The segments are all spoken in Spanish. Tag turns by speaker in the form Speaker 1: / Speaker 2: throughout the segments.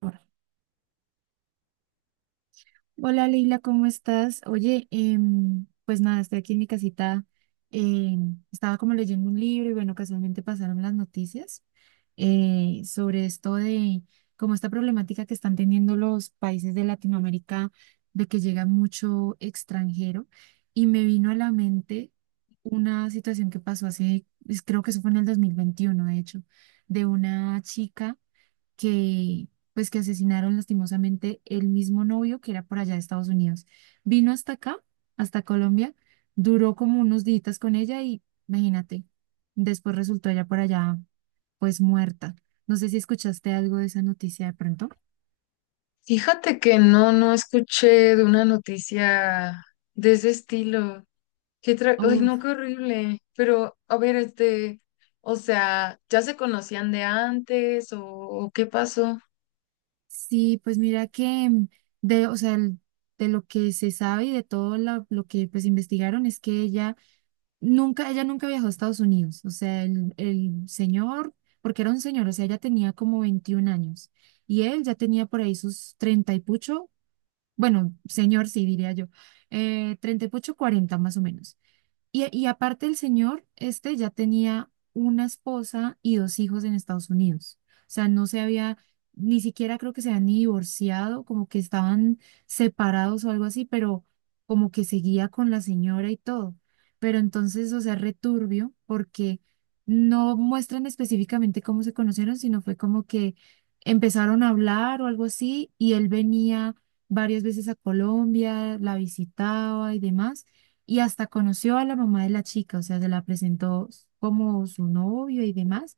Speaker 1: Ahora. Hola Leila, ¿cómo estás? Oye, pues nada, estoy aquí en mi casita. Estaba como leyendo un libro y bueno, casualmente pasaron las noticias sobre esto de como esta problemática que están teniendo los países de Latinoamérica, de que llega mucho extranjero y me vino a la mente una situación que pasó hace, pues, creo que eso fue en el 2021, de hecho, de una chica que pues que asesinaron lastimosamente el mismo novio que era por allá de Estados Unidos. Vino hasta acá, hasta Colombia, duró como unos días con ella y, imagínate, después resultó ella por allá pues muerta. No sé si escuchaste algo de esa noticia de pronto.
Speaker 2: Fíjate que no escuché de una noticia de ese estilo. Ay,
Speaker 1: Uf,
Speaker 2: no, qué horrible. Pero, a ver, o sea, ¿ya se conocían de antes o qué pasó?
Speaker 1: sí, pues mira que de, o sea, de lo que se sabe y de todo lo que pues investigaron es que ella nunca, ella nunca viajó a Estados Unidos. O sea, el señor, porque era un señor, o sea, ella tenía como 21 años y él ya tenía por ahí sus 30 y pucho, bueno, señor sí diría yo, 30 y pucho, 40 más o menos. Y aparte el señor, este ya tenía una esposa y dos hijos en Estados Unidos. O sea, no se había, ni siquiera creo que se habían ni divorciado, como que estaban separados o algo así, pero como que seguía con la señora y todo. Pero entonces, o sea, returbio, porque no muestran específicamente cómo se conocieron, sino fue como que empezaron a hablar o algo así, y él venía varias veces a Colombia, la visitaba y demás, y hasta conoció a la mamá de la chica, o sea, se la presentó como su novio y demás,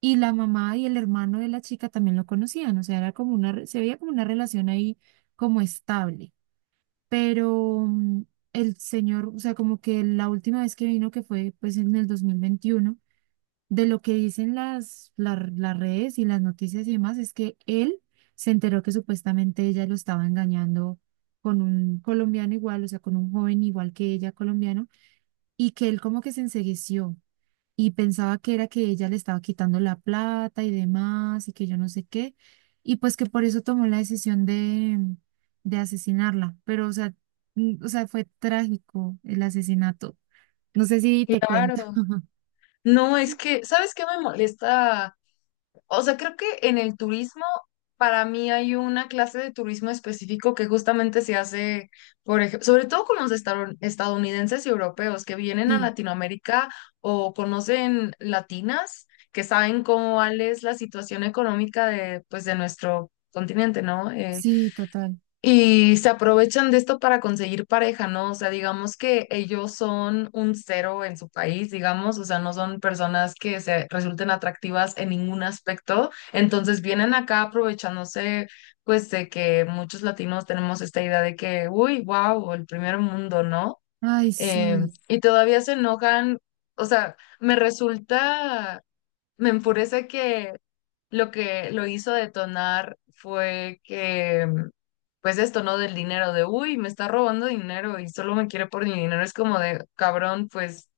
Speaker 1: y la mamá y el hermano de la chica también lo conocían, o sea, era como una, se veía como una relación ahí como estable, pero el señor, o sea, como que la última vez que vino, que fue pues en el 2021, de lo que dicen las, las redes y las noticias y demás, es que él se enteró que supuestamente ella lo estaba engañando con un colombiano igual, o sea, con un joven igual que ella colombiano, y que él como que se ensegueció y pensaba que era que ella le estaba quitando la plata y demás y que yo no sé qué, y pues que por eso tomó la decisión de asesinarla, pero o sea, o sea, fue trágico el asesinato. No sé si te
Speaker 2: Claro.
Speaker 1: cuento.
Speaker 2: No, es que, ¿sabes qué me molesta? O sea, creo que en el turismo, para mí hay una clase de turismo específico que justamente se hace, por ejemplo, sobre todo con los estadounidenses y europeos que vienen a
Speaker 1: Sí,
Speaker 2: Latinoamérica o conocen latinas, que saben cómo cuál es la situación económica de, pues, de nuestro continente, ¿no?
Speaker 1: sí, total.
Speaker 2: Y se aprovechan de esto para conseguir pareja, ¿no? O sea, digamos que ellos son un cero en su país, digamos, o sea, no son personas que se resulten atractivas en ningún aspecto. Entonces vienen acá aprovechándose, pues, de que muchos latinos tenemos esta idea de que, uy, wow, el primer mundo, ¿no?
Speaker 1: Ay, sí.
Speaker 2: Y todavía se enojan, o sea, me resulta, me enfurece que lo hizo detonar fue que, pues esto, ¿no? Del dinero, de, uy, me está robando dinero y solo me quiere por mi dinero. Es como de, cabrón, pues,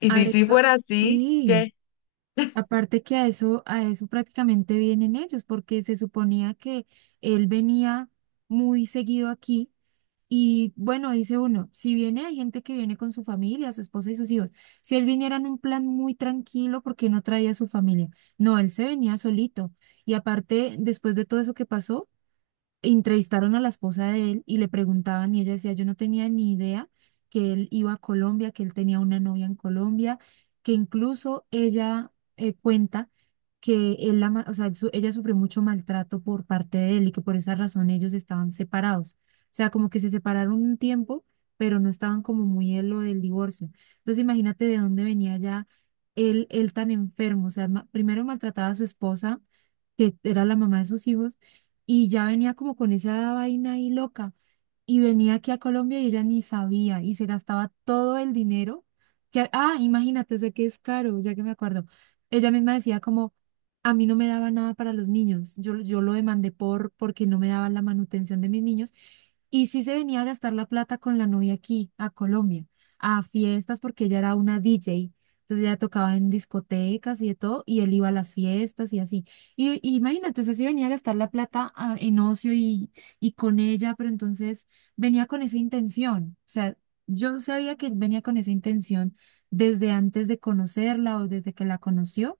Speaker 2: y
Speaker 1: A
Speaker 2: si sí
Speaker 1: eso,
Speaker 2: fuera así,
Speaker 1: sí.
Speaker 2: ¿qué?
Speaker 1: Aparte que a eso prácticamente vienen ellos, porque se suponía que él venía muy seguido aquí. Y bueno, dice uno, si viene, hay gente que viene con su familia, su esposa y sus hijos. Si él viniera en un plan muy tranquilo, ¿por qué no traía a su familia? No, él se venía solito. Y aparte, después de todo eso que pasó, entrevistaron a la esposa de él y le preguntaban y ella decía, yo no tenía ni idea que él iba a Colombia, que él tenía una novia en Colombia, que incluso ella cuenta que o sea, ella sufrió mucho maltrato por parte de él y que por esa razón ellos estaban separados. O sea, como que se separaron un tiempo, pero no estaban como muy en lo del divorcio. Entonces imagínate de dónde venía ya él tan enfermo. O sea, primero maltrataba a su esposa, que era la mamá de sus hijos, y ya venía como con esa vaina ahí loca y venía aquí a Colombia y ella ni sabía y se gastaba todo el dinero que, ah, imagínate, sé que es caro, ya que me acuerdo. Ella misma decía como, a mí no me daba nada para los niños, yo lo demandé por, porque no me daban la manutención de mis niños y sí se venía a gastar la plata con la novia aquí, a Colombia, a fiestas porque ella era una DJ. Entonces ella tocaba en discotecas y de todo, y él iba a las fiestas y así. Y imagínate, o sea, si venía a gastar la plata ah, en ocio y con ella, pero entonces venía con esa intención. O sea, yo sabía que él venía con esa intención desde antes de conocerla o desde que la conoció.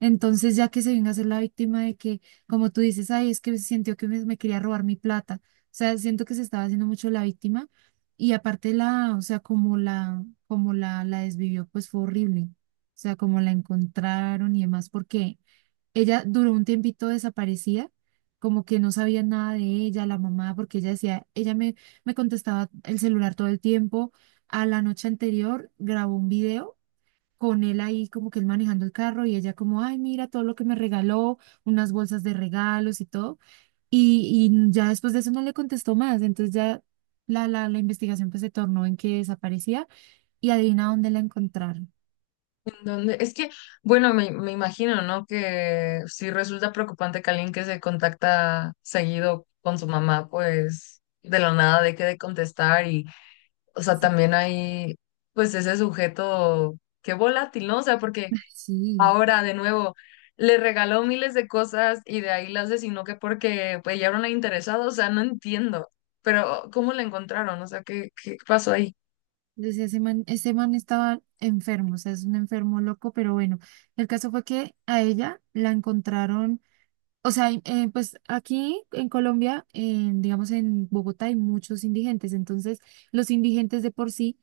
Speaker 1: Entonces, ya que se venga a ser la víctima de que, como tú dices, ay, es que sintió que me quería robar mi plata. O sea, siento que se estaba haciendo mucho la víctima. Y aparte la, o sea, como la desvivió, pues fue horrible. O sea, como la encontraron y demás, porque ella duró un tiempito desaparecida, como que no sabía nada de ella, la mamá, porque ella decía, ella me, me contestaba el celular todo el tiempo. A la noche anterior grabó un video con él ahí, como que él manejando el carro y ella como, ay, mira todo lo que me regaló, unas bolsas de regalos y todo. Y ya después de eso no le contestó más, entonces ya la investigación pues se tornó en que desaparecía y adivina dónde la encontraron.
Speaker 2: ¿En dónde? Es que, bueno, me imagino, ¿no? Que si resulta preocupante que alguien que se contacta seguido con su mamá, pues, de la nada deje de contestar y, o sea,
Speaker 1: Sí.
Speaker 2: también hay, pues, ese sujeto, qué volátil, ¿no? O sea, porque...
Speaker 1: Sí,
Speaker 2: Ahora, de nuevo, le regaló miles de cosas y de ahí la asesinó que porque pues, ya era una interesada, o sea, no entiendo. Pero, ¿cómo la encontraron? O sea, qué pasó ahí?
Speaker 1: decía, ese man estaba enfermo, o sea, es un enfermo loco, pero bueno, el caso fue que a ella la encontraron, o sea, pues aquí en Colombia, en, digamos en Bogotá hay muchos indigentes, entonces los indigentes de por sí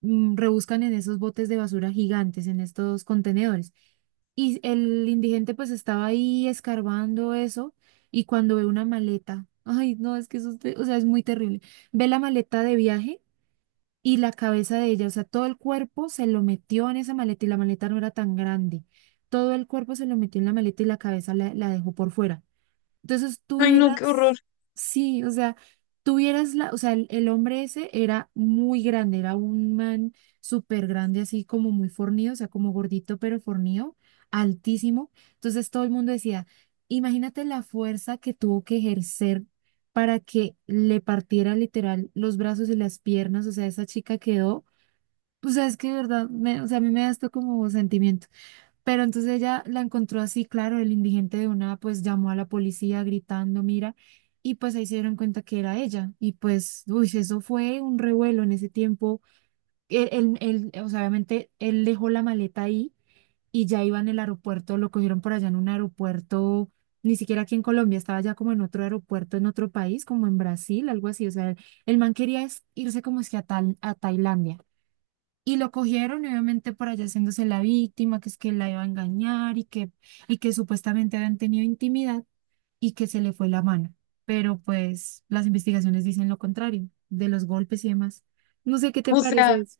Speaker 1: rebuscan en esos botes de basura gigantes, en estos contenedores. Y el indigente pues estaba ahí escarbando eso y cuando ve una maleta, ay, no, es que eso, o sea, es muy terrible. Ve la maleta de viaje y la cabeza de ella, o sea, todo el cuerpo se lo metió en esa maleta y la maleta no era tan grande. Todo el cuerpo se lo metió en la maleta y la cabeza la, la dejó por fuera. Entonces
Speaker 2: Ay, no, qué horror.
Speaker 1: tuvieras, sí, o sea, tuvieras la, o sea, el hombre ese era muy grande, era un man súper grande, así como muy fornido, o sea, como gordito pero fornido, altísimo. Entonces todo el mundo decía, imagínate la fuerza que tuvo que ejercer para que le partiera literal los brazos y las piernas, o sea, esa chica quedó, o sea, es que de verdad, o sea, a mí me da esto como sentimiento. Pero entonces ella la encontró así, claro, el indigente de una, pues llamó a la policía gritando, mira, y pues ahí se dieron cuenta que era ella. Y pues, uy, eso fue un revuelo en ese tiempo. Él, él, o sea, obviamente él dejó la maleta ahí y ya iba en el aeropuerto, lo cogieron por allá en un aeropuerto, ni siquiera aquí en Colombia, estaba ya como en otro aeropuerto, en otro país, como en Brasil, algo así. O sea, el man quería es irse como es que a, a Tailandia. Y lo cogieron, y obviamente por allá haciéndose la víctima, que es que la iba a engañar y que supuestamente habían tenido intimidad y que se le fue la mano. Pero pues las investigaciones dicen lo contrario, de los golpes y demás. No sé qué te
Speaker 2: O
Speaker 1: parece
Speaker 2: sea,
Speaker 1: eso.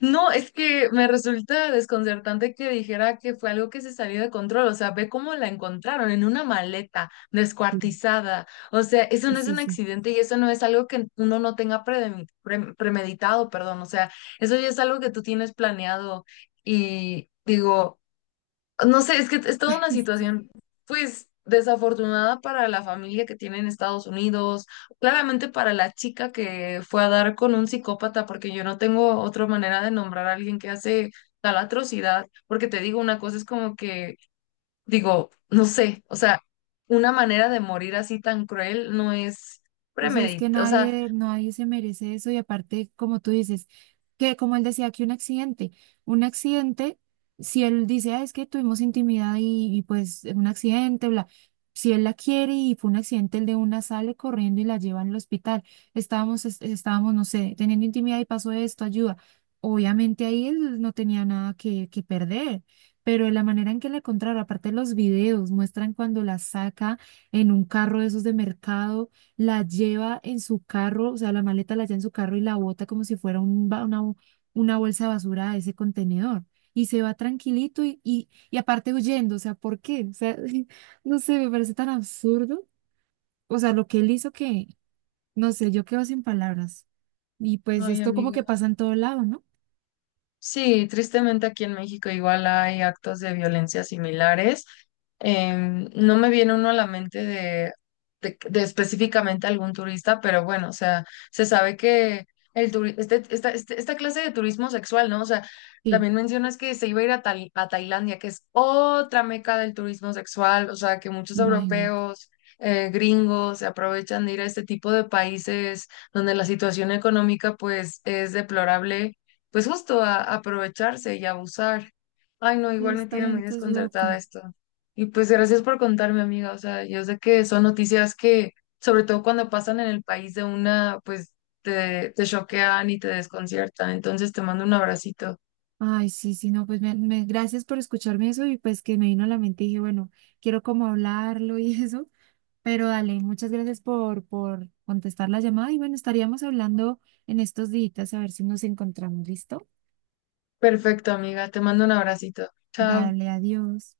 Speaker 2: no, es que me resulta desconcertante que dijera que fue algo que se salió de control. O sea, ve cómo la encontraron en una maleta
Speaker 1: Sí.
Speaker 2: descuartizada. O sea, eso
Speaker 1: Sí,
Speaker 2: no es
Speaker 1: sí,
Speaker 2: un
Speaker 1: sí.
Speaker 2: accidente y eso no es algo que uno no tenga premeditado, perdón. O sea, eso ya es algo que tú tienes planeado. Y digo, no sé, es que es toda una situación, pues, desafortunada para la familia que tiene en Estados Unidos, claramente para la chica que fue a dar con un psicópata, porque yo no tengo otra manera de nombrar a alguien que hace tal atrocidad, porque te digo una cosa, es como que, digo, no sé, o sea, una manera de morir así tan cruel no es
Speaker 1: O sea, es que
Speaker 2: premedit, o sea,
Speaker 1: nadie, nadie se merece eso y aparte, como tú dices, que como él decía que un accidente, si él dice, "Ah, es que tuvimos intimidad y, pues un accidente, bla, si él la quiere y fue un accidente, el de una sale corriendo y la lleva al hospital, estábamos, estábamos, no sé, teniendo intimidad y pasó esto, ayuda. Obviamente ahí él no tenía nada que, que perder, pero de la manera en que la encontraron, aparte los videos muestran cuando la saca en un carro de esos de mercado, la lleva en su carro, o sea, la maleta la lleva en su carro y la bota como si fuera una, una bolsa de basura a ese contenedor. Y se va tranquilito y aparte huyendo, o sea, ¿por qué? O sea, no sé, me parece tan absurdo. O sea, lo que él hizo que, no sé, yo quedo sin palabras. Y pues
Speaker 2: ay,
Speaker 1: esto como
Speaker 2: amiga.
Speaker 1: que pasa en todo lado, ¿no?
Speaker 2: Sí, tristemente aquí en México igual hay actos de violencia similares. No me viene uno a la mente de, de específicamente algún turista, pero bueno, o sea, se sabe que el esta clase de turismo sexual, ¿no? O sea,
Speaker 1: Sí,
Speaker 2: también mencionas que se iba a ir a, a Tailandia, que es otra meca del turismo sexual, o sea, que muchos
Speaker 1: imagínate.
Speaker 2: europeos, gringos, se aprovechan de ir a este tipo de países donde la situación económica pues es deplorable pues justo a aprovecharse y abusar. Ay, no, igual me
Speaker 1: Esta
Speaker 2: tiene muy
Speaker 1: gente es
Speaker 2: desconcertada
Speaker 1: loca.
Speaker 2: esto. Y pues gracias por contarme, amiga. O sea, yo sé que son noticias que, sobre todo cuando pasan en el país de una, pues te choquean y te desconciertan. Entonces te mando un abracito.
Speaker 1: Ay, sí, sí, no, pues me, gracias por escucharme eso y pues que me vino a la mente y dije, bueno, quiero como hablarlo y eso. Pero dale, muchas gracias por contestar la llamada y bueno, estaríamos hablando en estos días a ver si nos encontramos. ¿Listo?
Speaker 2: Perfecto, amiga. Te mando un abracito. Chao.
Speaker 1: Dale, adiós.